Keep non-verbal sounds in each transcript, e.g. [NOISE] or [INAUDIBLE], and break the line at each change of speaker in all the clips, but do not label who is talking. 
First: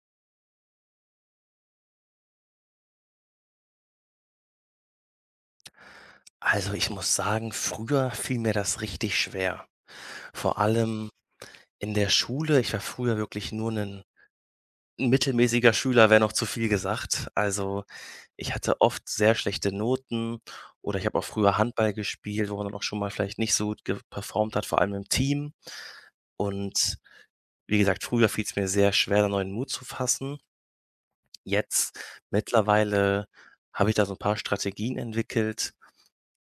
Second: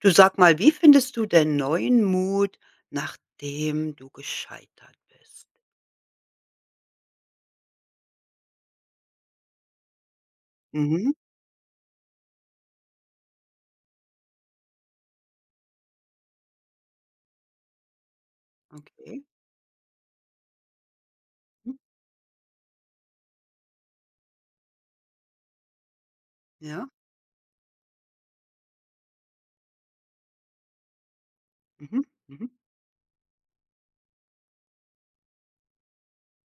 Du sag mal, wie findest du denn neuen Mut, nachdem du gescheitert bist?
Also, ich muss sagen, früher fiel mir das richtig schwer. Vor allem
Mhm,
in der Schule. Ich war früher wirklich nur ein mittelmäßiger Schüler, wäre noch zu viel gesagt. Also, ich hatte oft
okay.
sehr schlechte Noten oder ich habe auch früher
Mhm.
Handball gespielt, wo man dann auch schon mal vielleicht nicht so gut ge performt hat, vor allem im Team.
Ja.
Und wie gesagt, früher fiel es mir sehr schwer, da neuen Mut zu fassen. Jetzt
Mhm, mhm.
mittlerweile habe ich da so ein paar Strategien entwickelt.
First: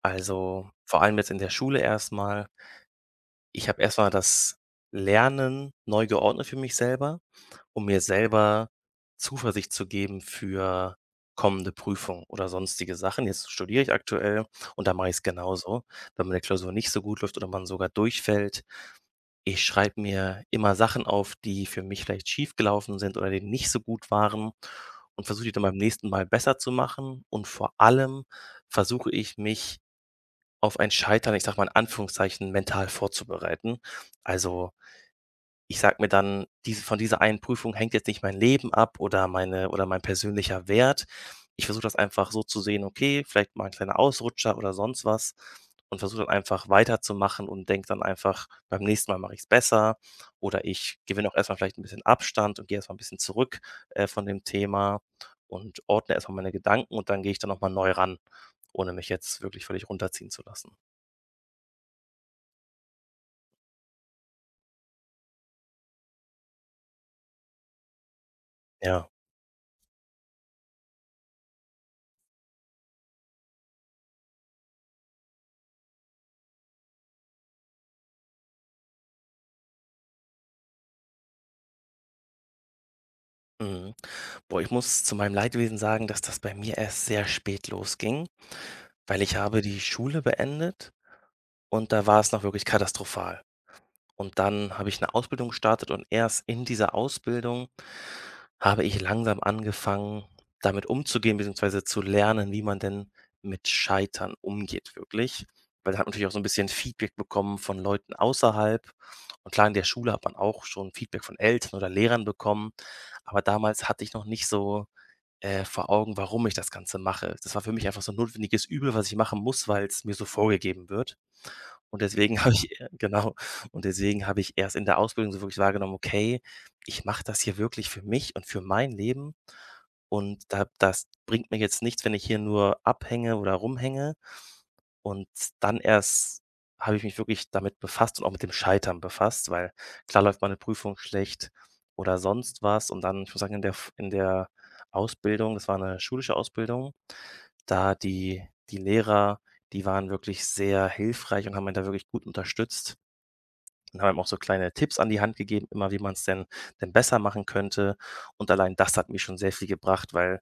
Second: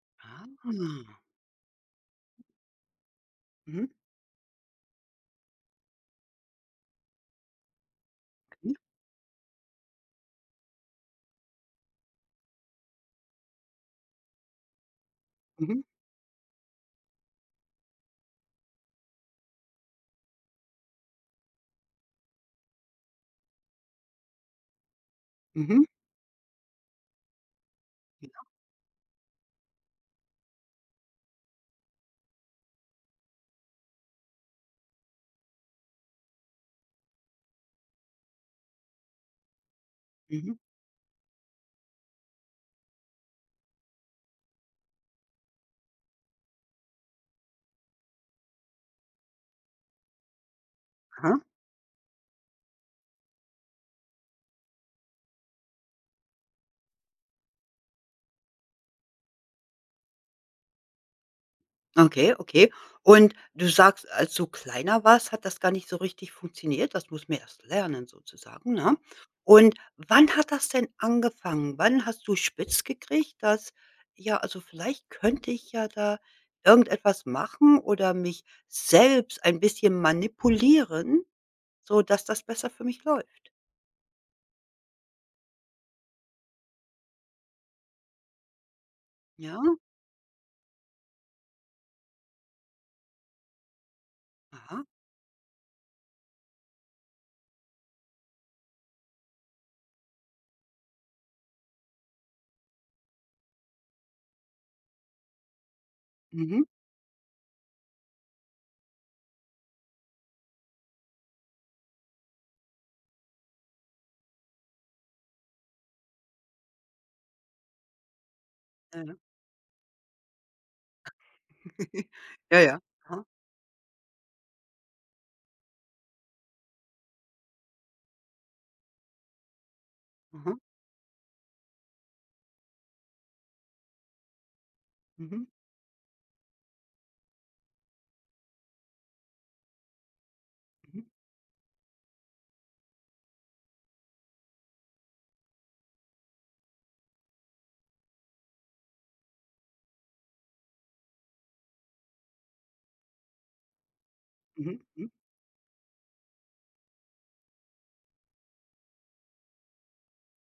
Also, vor
Ah.
allem jetzt in der Schule erstmal. Ich habe
Mhm.
erstmal das Lernen neu geordnet für mich selber, um mir selber
Okay.
Zuversicht zu geben für kommende Prüfungen oder sonstige Sachen. Jetzt studiere ich aktuell und da mache ich's
Mhm,
genauso. Wenn meine Klausur nicht so gut läuft oder man sogar durchfällt, ich schreibe mir immer Sachen auf, die für mich vielleicht schiefgelaufen sind oder die nicht so gut waren und versuche die dann
mhm,
beim
mhm.
nächsten Mal besser zu machen und vor allem
Ja.
versuche ich mich auf ein Scheitern, ich sag mal in Anführungszeichen, mental vorzubereiten. Also, ich sage mir dann: „Diese von dieser einen Prüfung hängt jetzt nicht mein Leben ab oder meine oder mein
Mhm.
persönlicher Wert.“ Ich versuche das einfach so zu sehen: „Okay, vielleicht mal ein kleiner Ausrutscher oder sonst was“ und versuche dann einfach weiterzumachen und denke dann einfach: „Beim nächsten Mal mache ich es besser“, oder ich gewinne auch
Aha.
erstmal vielleicht ein bisschen Abstand und gehe erstmal ein bisschen zurück, von dem Thema und ordne erstmal meine Gedanken und dann gehe ich dann noch mal neu ran, ohne mich jetzt wirklich völlig runterziehen zu lassen.
Okay, okay. Und du sagst, als du kleiner warst, hat das gar nicht so richtig funktioniert. Das muss man erst lernen sozusagen, ne?
Ja,
Und wann hat das denn angefangen? Wann hast du spitz gekriegt, dass ja, also vielleicht könnte ich ja da irgendetwas machen oder mich selbst ein bisschen manipulieren, so dass das besser für mich läuft?
mhm. Boah, ich muss zu meinem Leidwesen sagen, dass das bei mir erst sehr spät losging, weil ich
Ja?
habe die Schule beendet und da war es noch wirklich katastrophal. Und dann
Aha.
habe ich eine Ausbildung gestartet und erst in dieser Ausbildung habe ich langsam angefangen, damit umzugehen, beziehungsweise zu lernen, wie man denn mit Scheitern umgeht wirklich. Weil ich habe natürlich auch so ein
Mhm.
bisschen Feedback bekommen von Leuten außerhalb. Und klar, in der Schule hat man auch schon Feedback von Eltern oder Lehrern bekommen, aber damals hatte ich noch nicht so vor Augen, warum ich das Ganze mache. Das war für mich einfach so 'n notwendiges Übel,
Ja,
was ich
ja.
machen muss, weil es mir so vorgegeben wird. Und
[LAUGHS]
deswegen habe
Ja, ja.
ich
Aha.
genau, und deswegen habe ich erst in der Ausbildung so wirklich wahrgenommen: „Okay, ich mache das hier wirklich für mich und für mein Leben und
Aha.
da das bringt mir jetzt nichts, wenn ich hier nur abhänge oder rumhänge.“ Und
Mhm.
dann erst habe ich mich wirklich damit befasst und auch mit dem Scheitern befasst, weil klar läuft meine Prüfung
Mhm.
schlecht oder sonst was. Und dann, ich muss sagen, in der Ausbildung, das war eine schulische Ausbildung, da die die Lehrer, die waren wirklich sehr hilfreich und haben einen da wirklich gut unterstützt und haben einem auch so kleine
Mhm. Mhm.
Tipps an
Mhm.
die Hand gegeben, immer wie man es denn besser machen könnte. Und allein das hat mir schon sehr viel gebracht, weil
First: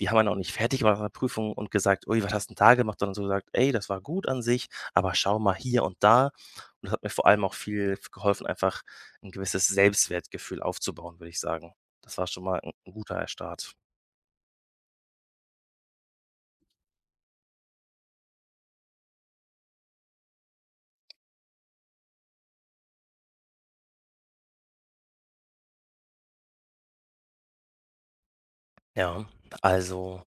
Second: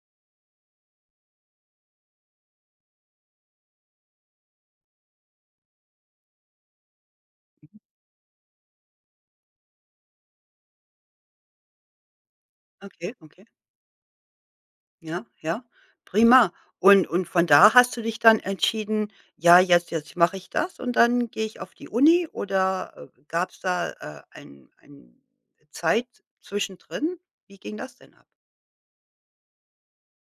die haben einen auch nicht fertig gemacht nach der Prüfung und gesagt: „Ui, was hast du denn da gemacht?“, sondern so gesagt: „Ey, das war gut an sich, aber schau mal hier und da.“ Und das hat mir vor allem auch viel geholfen, einfach ein gewisses Selbstwertgefühl aufzubauen, würde ich sagen. Das war schon mal ein 'n
Okay,
guter
okay.
Start.
Ja, ja, prima. Und von da hast du dich dann entschieden: „Ja, jetzt mache ich das und dann gehe ich auf die Uni", oder, gab's da, ein Zeit zwischendrin? Wie ging das denn ab?
Ja, also,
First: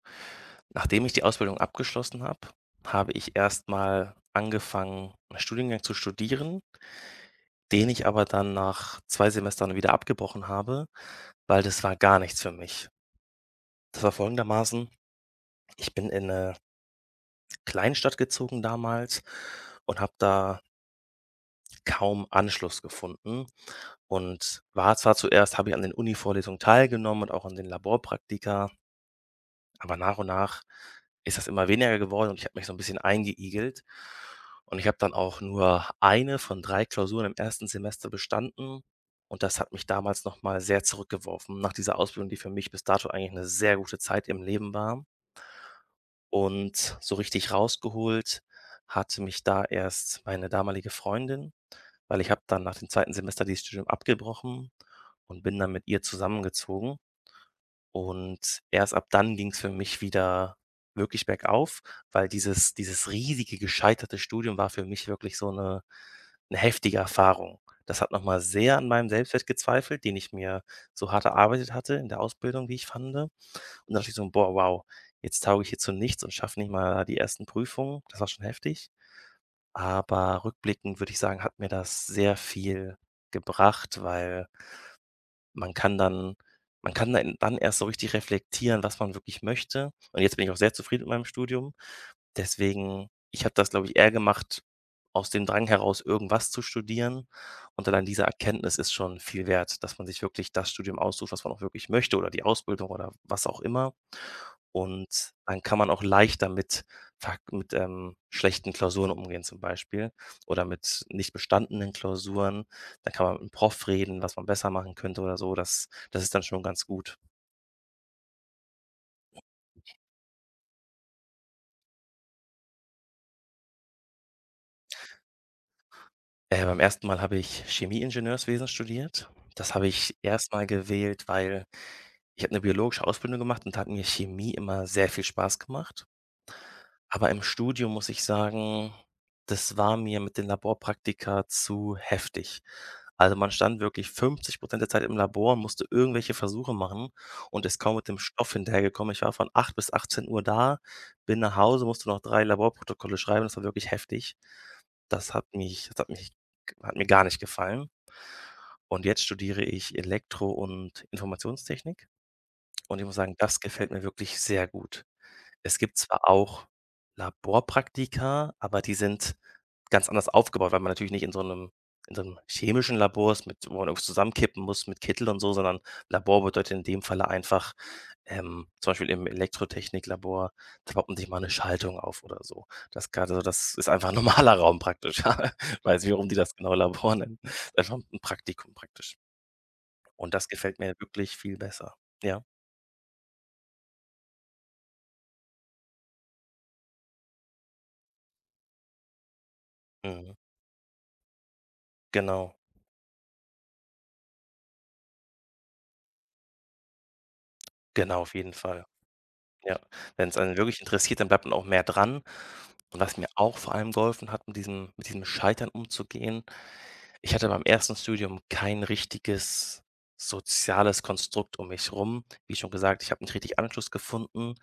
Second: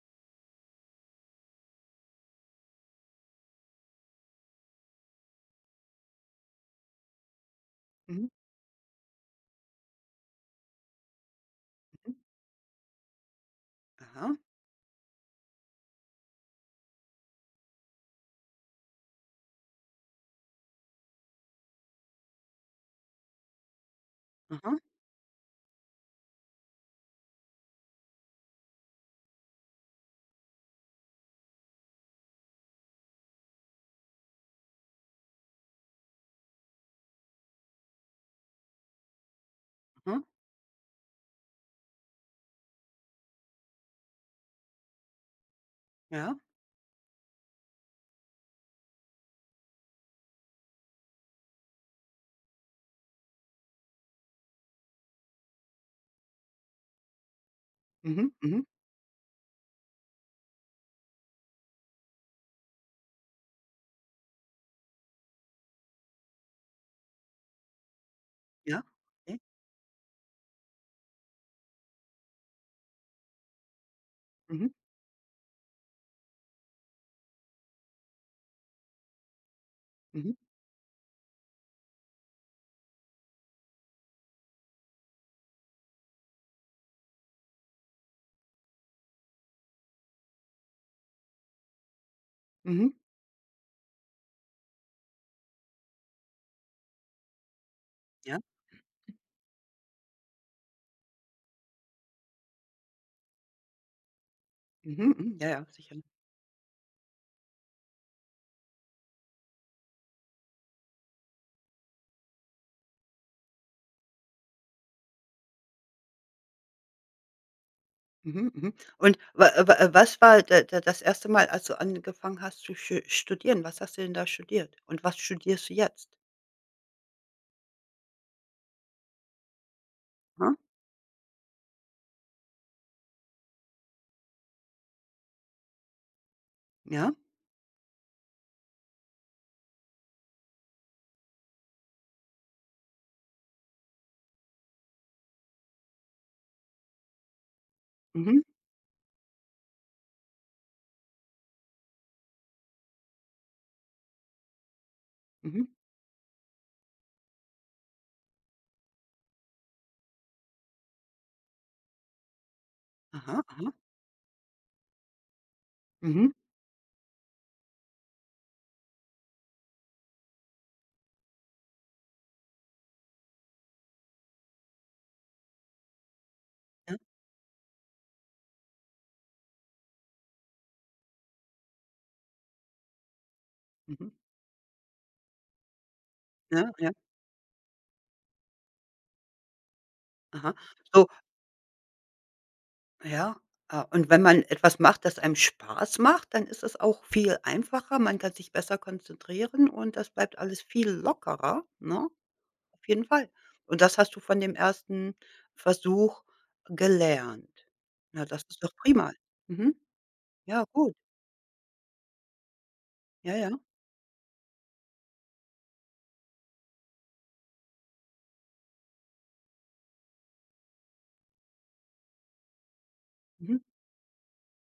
nachdem ich die Ausbildung abgeschlossen habe, habe ich erstmal angefangen, einen Studiengang zu studieren, den ich aber
Mhm,
dann nach 2 Semestern wieder abgebrochen habe, weil das war
mhm.
gar nichts für mich. Das war
Aha,
folgendermaßen: Ich bin in eine Kleinstadt gezogen damals und habe da kaum Anschluss gefunden und
aha,
war zwar zuerst habe ich an den Uni-Vorlesungen teilgenommen und auch an den Laborpraktika. Aber nach und nach ist das immer weniger geworden und ich habe mich so ein bisschen eingeigelt. Und ich habe dann auch nur eine von 3 Klausuren im ersten Semester bestanden und das hat mich
aha,
damals noch mal sehr zurückgeworfen nach dieser Ausbildung, die für mich bis dato eigentlich eine sehr gute Zeit im Leben war.
ja.
Und so richtig rausgeholt hatte mich da erst meine damalige Freundin, weil ich habe dann nach dem zweiten Semester dieses Studium abgebrochen und bin dann mit ihr zusammengezogen.
Mhm,
Und
mhm,
erst ab dann ging es für mich wieder wirklich bergauf, weil dieses riesige gescheiterte Studium war für mich wirklich so eine 'ne heftige Erfahrung. Das hat noch mal sehr
ja,
an meinem
okay.
Selbstwert gezweifelt, den ich mir so hart erarbeitet hatte in der Ausbildung, wie ich fand. Und dann dachte ich so: „Boah,
Mhm,
wow, jetzt tauge ich hier zu nichts und schaffe nicht mal die ersten Prüfungen.“ Das war schon heftig.
mhm,
Aber rückblickend würde ich sagen, hat mir das sehr viel gebracht, weil man kann dann man kann dann erst so richtig reflektieren, was man wirklich möchte. Und jetzt bin ich auch sehr zufrieden mit meinem Studium.
mhm,
Deswegen ich habe das, glaube ich, eher gemacht aus dem Drang heraus, irgendwas zu studieren. Und allein diese
ja.
Erkenntnis ist schon viel wert, dass man sich wirklich das Studium aussucht, was man auch wirklich möchte, oder die Ausbildung oder was auch immer.
Mhm,
Und
mhm, ja,
dann
ja,
kann man
sicher.
auch leichter mit schlechten Klausuren umgehen zum Beispiel oder mit nicht bestandenen Klausuren. Dann kann man mit dem Prof reden, was man besser machen könnte oder so. Das ist dann schon ganz gut.
Mhm, mhm. Und wa wa was war da das erste Mal, als du angefangen hast zu schu studieren? Was hast du denn da studiert? Und was studierst du jetzt?
Beim ersten Mal habe ich Chemieingenieurswesen studiert. Das habe ich
Aha,
erstmal gewählt, weil ich habe eine biologische Ausbildung gemacht und da hat mir Chemie immer sehr viel Spaß gemacht.
ja,
Aber im Studium muss ich sagen, das war mir mit den Laborpraktika zu heftig. Also, man stand wirklich 50 der Zeit im Labor und musste irgendwelche Versuche machen und ist kaum mit dem
mhm,
Stoff hinterhergekommen. Ich war von 8 bis 18 Uhr da, bin nach Hause, musste noch 3 Laborprotokolle schreiben. Das war wirklich heftig. Das hat
mhm,
mich das hat mich hat mir gar nicht gefallen. Und jetzt studiere ich Elektro und Informationstechnik und ich muss sagen,
aha,
das
aha,
gefällt mir wirklich sehr gut. Es gibt zwar
mhm,
auch Laborpraktika, aber die sind ganz anders aufgebaut, weil man natürlich nicht in so 'nem chemischen Labor ist, mit wo man irgendwas zusammenkippen muss mit Kittel und so, sondern Labor bedeutet in
ja,
dem Falle einfach, zum Beispiel im Elektrotechniklabor, da baut man sich mal eine Schaltung auf oder so. Das grade so das ist
mhm,
einfach [LAUGHS] 'n normaler Raum praktisch. [LAUGHS] Ja. Weiß nicht, warum die das
ja,
genau
ja,
Labor nennen. Das ist einfach ein Praktikum praktisch. Und das
aha.
gefällt mir
So,
wirklich viel besser. Ja,
ja, und wenn man etwas macht, das einem Spaß macht, dann ist es auch viel einfacher. Man kann sich besser konzentrieren und das
mhm.
bleibt alles viel lockerer, ne?
Genau,
Auf jeden Fall. Und das hast du von dem ersten Versuch gelernt.
genau,
Na,
auf
das
jeden
ist doch
Fall.
prima. Mhm,
Ja, wenn es einen
ja,
wirklich
gut.
interessiert, dann bleibt man auch mehr dran. Und was mir
Ja,
auch
ja.
vor allem geholfen hat, mit diesem Scheitern umzugehen, ich hatte beim ersten Studium kein richtiges soziales Konstrukt um mich rum. Wie schon gesagt, ich habe nicht
Mhm,
richtig Anschluss gefunden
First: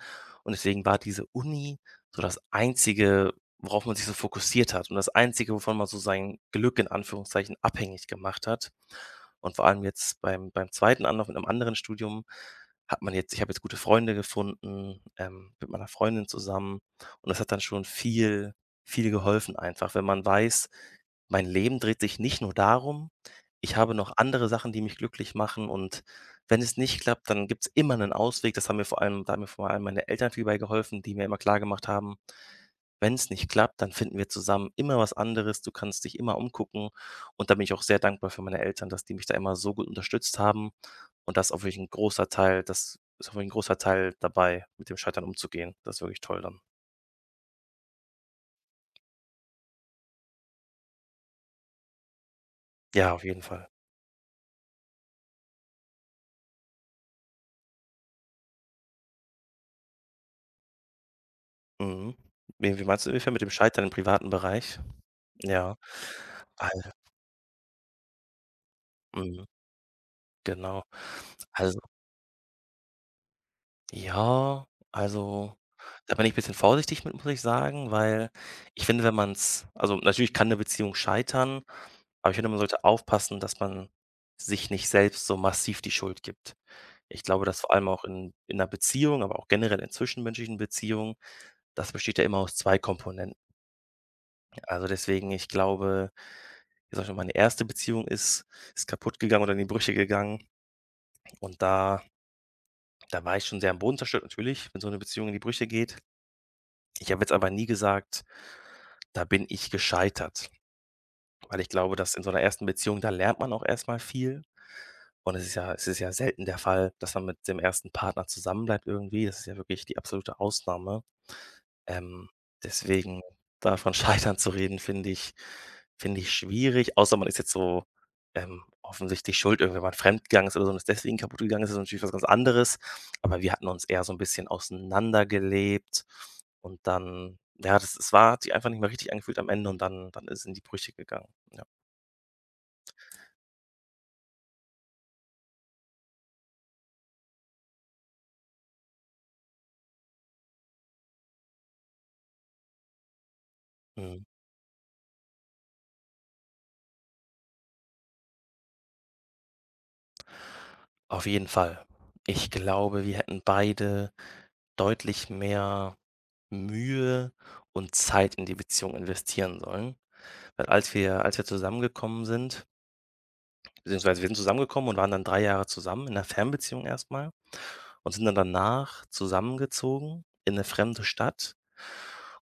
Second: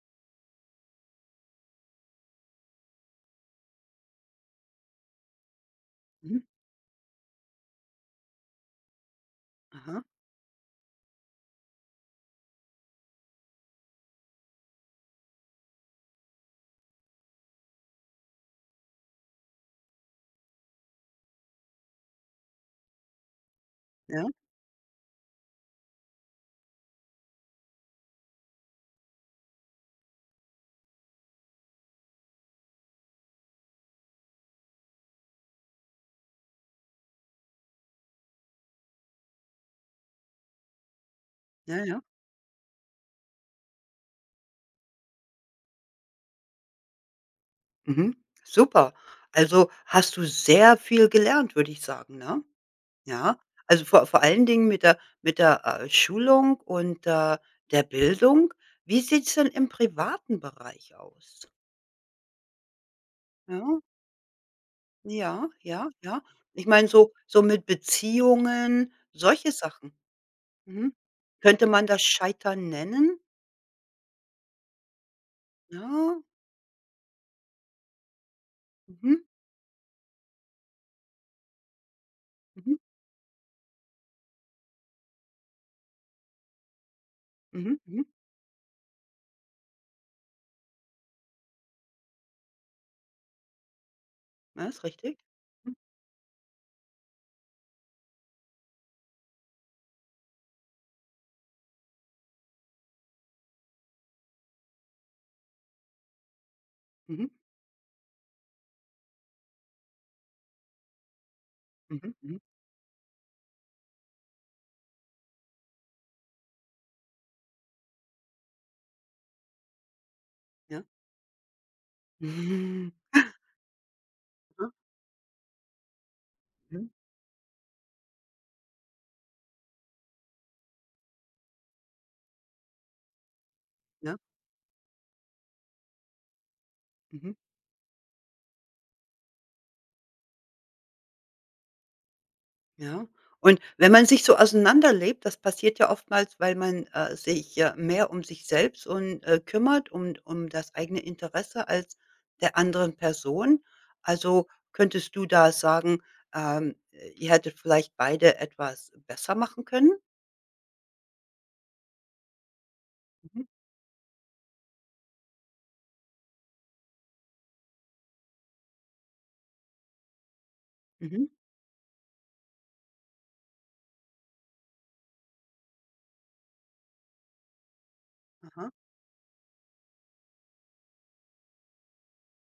und deswegen war diese Uni so das Einzige, worauf man sich so fokussiert hat, und das Einzige, wovon man so sein
mhm,
Glück in Anführungszeichen abhängig gemacht hat. Und vor allem
aha,
jetzt beim zweiten Anlauf in einem anderen Studium hat man jetzt ich habe jetzt gute Freunde gefunden, mit meiner Freundin zusammen und das hat dann schon viel viel geholfen einfach, wenn man weiß, mein Leben dreht sich nicht nur darum. Ich habe noch
ja,
andere Sachen, die mich glücklich machen, und wenn es nicht klappt, dann gibt es immer einen Ausweg. Das haben mir vor allem Da haben mir vor allem meine Eltern viel bei geholfen, die mir immer klar gemacht haben: Wenn es nicht klappt, dann finden wir zusammen immer was anderes. Du kannst dich immer umgucken.“ Und da bin ich auch sehr dankbar für meine Eltern, dass die mich da immer so gut unterstützt haben und
ja, ja.
das ist auch wirklich ein großer Teil dabei, mit dem Scheitern umzugehen. Das ist wirklich toll dann.
Mhm. Super. Also, hast du sehr viel gelernt, würde ich sagen, ne?
Ja, auf
Ja.
jeden Fall.
Also, vor allen Dingen mit der Schulung und, der Bildung. Wie sieht's denn im privaten Bereich aus?
Mhm. Wie meinst du, inwiefern mit dem
Ja,
Scheitern im privaten Bereich?
ja,
Ja.
ja, ja. Ich
Al
meine so mit Beziehungen,
mhm,
solche Sachen.
genau.
Mhm. Könnte
Also,
man das Scheitern nennen?
ja, also, da
Ja.
bin ich bisschen vorsichtig mit, muss ich sagen, weil ich finde, wenn
Mhm,
man's, also, natürlich kann 'ne Beziehung scheitern, aber ich finde, man
mhm,
sollte aufpassen, dass man sich nicht selbst so massiv die Schuld gibt. Ich glaube, dass vor
mhm,
allem auch
mhm.
in 'ner Beziehung, aber auch generell in zwischenmenschlichen Beziehungen, das besteht ja immer aus 2 Komponenten.
Ja, ist
Also,
richtig.
deswegen, ich
Mhm,
glaube, wie gesagt, meine erste Beziehung ist kaputt gegangen oder in die Brüche gegangen und da war ich schon sehr am Boden zerstört natürlich, wenn so eine Beziehung in die Brüche geht. Ich habe
mhm,
jetzt aber nie gesagt: „Da bin ich gescheitert“, weil ich glaube,
mhm,
dass in so
mhm.
einer ersten Beziehung, da lernt man auch erstmal viel und es ist ja selten der Fall, dass man mit dem ersten Partner zusammenbleibt irgendwie. Das ist ja wirklich die absolute
Ja.
Ausnahme.
[LAUGHS]
Ähm,
Mhm.
Deswegen davon [LAUGHS] scheitern zu
Ja,
reden, finde ich
mhm,
schwierig, außer man ist jetzt so, offensichtlich schuld, irgendwie, mal fremdgegangen ist oder so und ist deswegen kaputt gegangen ist, ist natürlich was ganz anderes. Aber wir hatten uns eher so ein
ja.
bisschen auseinandergelebt und
Mhm.
dann ja, das es war hat sich einfach nicht mehr richtig angefühlt am Ende und dann ist es in die Brüche gegangen. Ja.
Ja. Und wenn man sich so auseinanderlebt, das passiert ja oftmals, weil man, sich, mehr um sich selbst und, kümmert um das eigene Interesse als der anderen Person.
Mhm.
Also, könntest du da sagen, ihr hättet vielleicht beide etwas besser machen können?
Auf jeden Fall. Ich glaube, wir hätten
Mhm,
beide deutlich mehr Mühe und Zeit in die Beziehung investieren sollen. Weil als wir
mhm,
als wir zusammengekommen sind, beziehungsweise wir sind zusammengekommen und waren dann 3 Jahre zusammen in einer Fernbeziehung erstmal und sind dann
aha,
danach zusammengezogen in eine fremde Stadt.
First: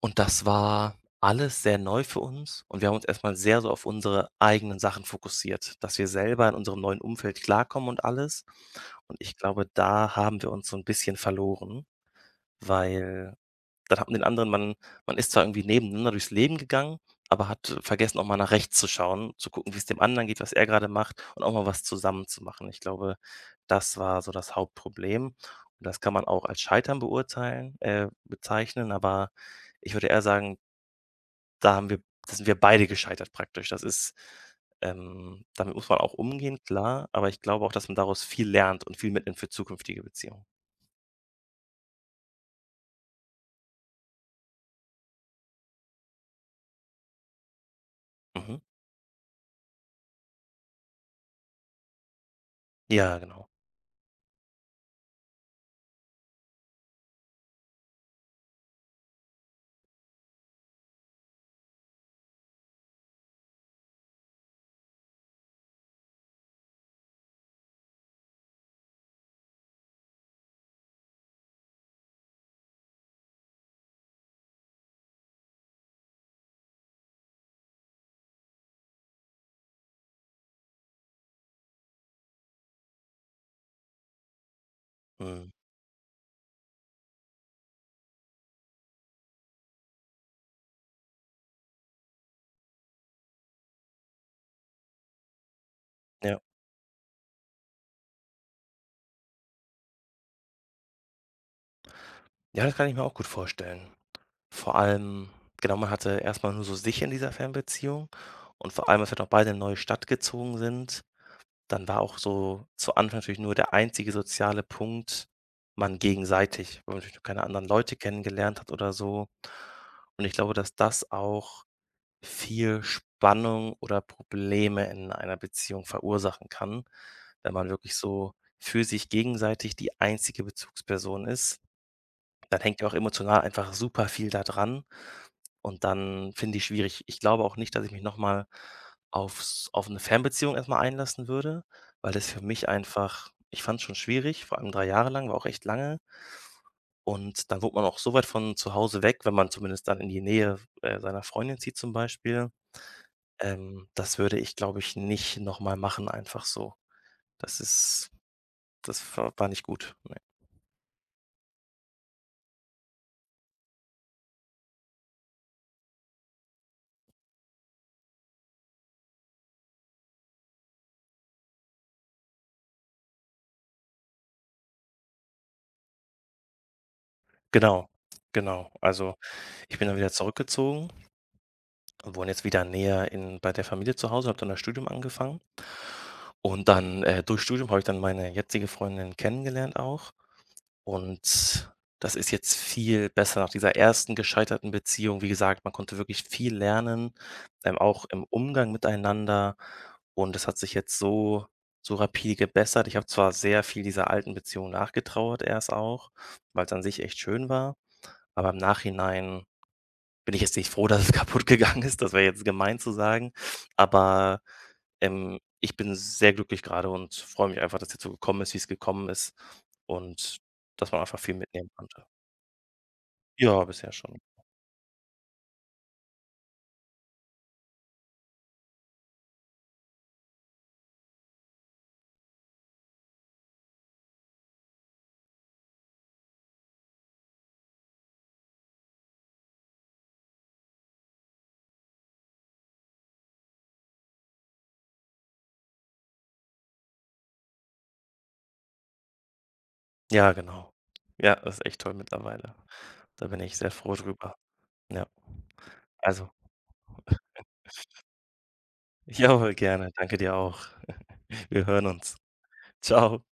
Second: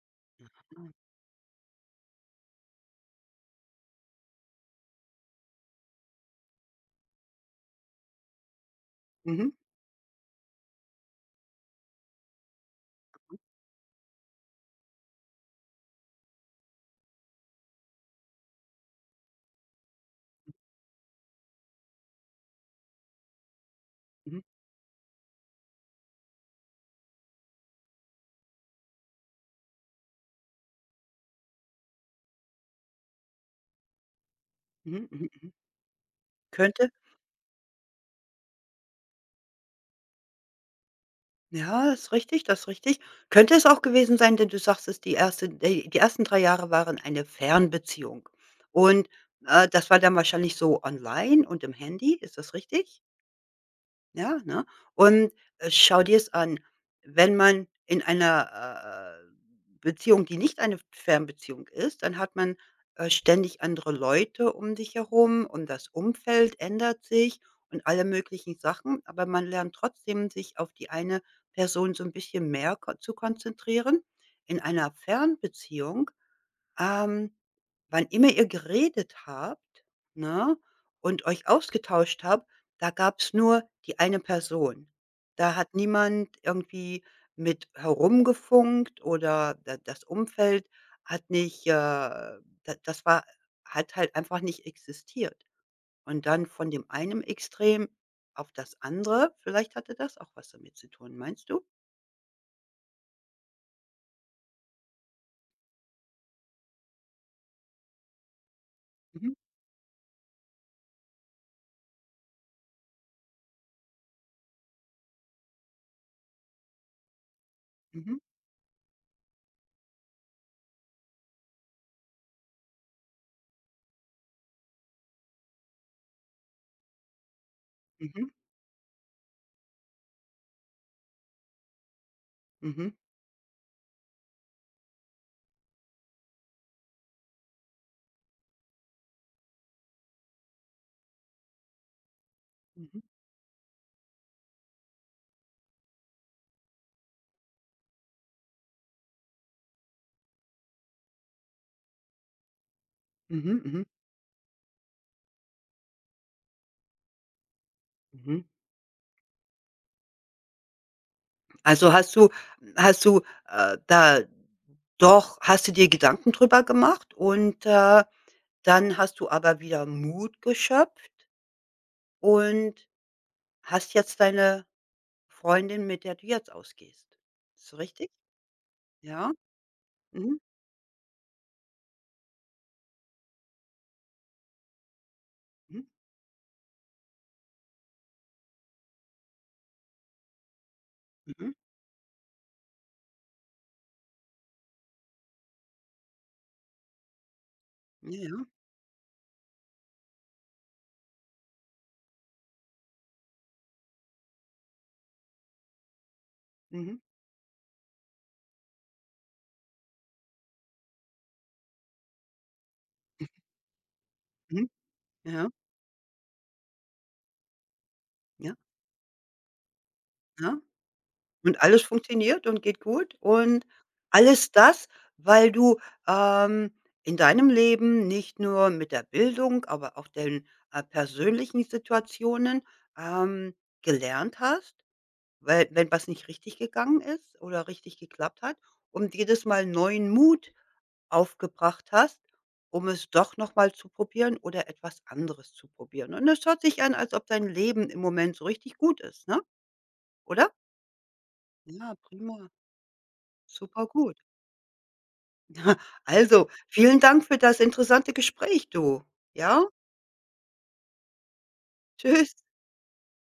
Und das war
ah,
alles sehr neu für uns und wir haben uns erstmal sehr so auf unsere eigenen Sachen fokussiert, dass wir selber in unserem neuen Umfeld klarkommen und alles. Und ich
mhm,
glaube, da haben wir uns so ein bisschen verloren, weil dann hat man den anderen man man ist zwar irgendwie nebeneinander durchs Leben gegangen, aber hat vergessen, auch mal nach rechts zu schauen, zu gucken, wie es dem anderen geht, was er gerade macht und auch mal was zusammen zu machen. Ich glaube, das war so
mhm,
das Hauptproblem. Und das kann man auch als Scheitern beurteilen bezeichnen, aber ich würde eher sagen, da haben wir da sind wir beide gescheitert praktisch. Das ist
mhm, mhm, mhm.
damit muss man auch umgehen,
Könnte
klar, aber ich glaube auch, dass man daraus viel lernt und viel mitnimmt für zukünftige Beziehungen.
Ja, ist richtig, das ist richtig. Könnte es auch gewesen sein, denn du sagst es die ersten 3 Jahre waren eine Fernbeziehung.
Mhm.
Und, das war dann wahrscheinlich so online und im Handy, ist das richtig?
Ja, genau.
Ja, ne? Und, schau dir es an. Wenn man in einer, Beziehung, die nicht eine Fernbeziehung ist, dann hat man, ständig andere Leute um dich herum und das Umfeld ändert sich und alle möglichen Sachen, aber man lernt trotzdem, sich auf die eine Person so ein bisschen mehr ko zu konzentrieren. In einer Fernbeziehung, ähm wann immer ihr geredet habt, ne, und euch ausgetauscht habt, da gab's nur die eine Person.
Mhm.
Da hat niemand irgendwie mit herumgefunkt oder da das Umfeld hat nicht, da das war, hat halt einfach nicht existiert. Und
Ja.
dann von dem einen Extrem auf das andere, vielleicht hatte das auch was damit zu tun, meinst du?
Ja, das kann ich mir auch gut vorstellen. Vor allem genau, man hatte erstmal nur so sich in dieser Fernbeziehung und vor allem, als wir noch
Mhm,
beide in 'ne neue Stadt gezogen sind, dann war auch so zu Anfang natürlich nur der einzige soziale Punkt man gegenseitig, weil man natürlich noch keine anderen Leute
mhm,
kennengelernt hat oder so. Und ich glaube, dass das auch viel Spannung oder Probleme in einer Beziehung verursachen kann, wenn man wirklich
mhm,
so für sich gegenseitig die einzige Bezugsperson ist. Dann hängt ja
mhm,
auch emotional einfach super viel da dran. Und dann finde ich schwierig, ich glaube auch nicht, dass ich mich nochmal auf eine Fernbeziehung erstmal einlassen würde, weil das für mich
mhm,
einfach ich fand es schon schwierig, vor allem 3 Jahre lang, war auch echt lange. Und dann wurde man auch so weit von zu Hause weg, wenn man zumindest dann in die Nähe, seiner Freundin zieht zum Beispiel.
mhm, mhm, mhm.
Das würde ich, glaube ich, nicht nochmal machen einfach so. Das ist
Mhm.
das war nicht gut, ne.
Also, hast du hast du, da doch hast du dir Gedanken drüber gemacht und, dann hast du aber wieder Mut geschöpft und hast jetzt deine Freundin, mit der du jetzt ausgehst. Ist so
Genau,
richtig?
genau. Also,
Ja?
ich bin dann wieder
Mhm.
zurückgezogen, wohne jetzt wieder näher in bei der Familie zu Hause, habe dann das Studium angefangen.
Mhm.
Und dann, durch Studium habe ich dann meine jetzige Freundin kennengelernt auch.
Mhm.
Und das ist jetzt viel besser nach dieser ersten gescheiterten Beziehung. Wie gesagt, man konnte wirklich viel lernen, auch
Ja,
im
ja.
Umgang miteinander. Und es hat sich jetzt so so rapide gebessert. Ich habe zwar sehr viel dieser alten Beziehung nachgetrauert erst auch, weil es an
Mhm.
sich echt schön war, aber im Nachhinein bin ich jetzt nicht froh, [LAUGHS] dass es kaputt gegangen ist. Das wäre jetzt gemein zu sagen. Aber,
Mhm. Ja,
ich bin sehr glücklich gerade und freue mich einfach, dass jetzt so gekommen ist,
ja,
wie es gekommen ist und
ja.
dass man einfach viel
Und
mitnehmen
alles
konnte.
funktioniert und geht gut
Ja,
und
bisher schon.
alles das, weil du, ähm, in deinem Leben nicht nur mit der Bildung, aber auch den, persönlichen Situationen, ähm, gelernt hast, weil wenn was nicht richtig gegangen ist oder richtig geklappt hat und jedes Mal neuen Mut aufgebracht hast, um es doch noch mal zu probieren oder etwas anderes zu probieren. Und es hört sich an, als ob dein Leben im Moment so richtig gut ist, ne?
Ja,
Oder?
genau. Ja, das ist echt toll
Ja, prima.
mittlerweile. Da bin ich sehr
Super
froh
gut.
drüber. Ja.
[LAUGHS]
Also,
Also, vielen Dank für das interessante Gespräch, du.
[LAUGHS] jawohl,
Ja?
gerne. Danke dir auch. [LAUGHS] Wir hören uns.
Tschüss.
Ciao.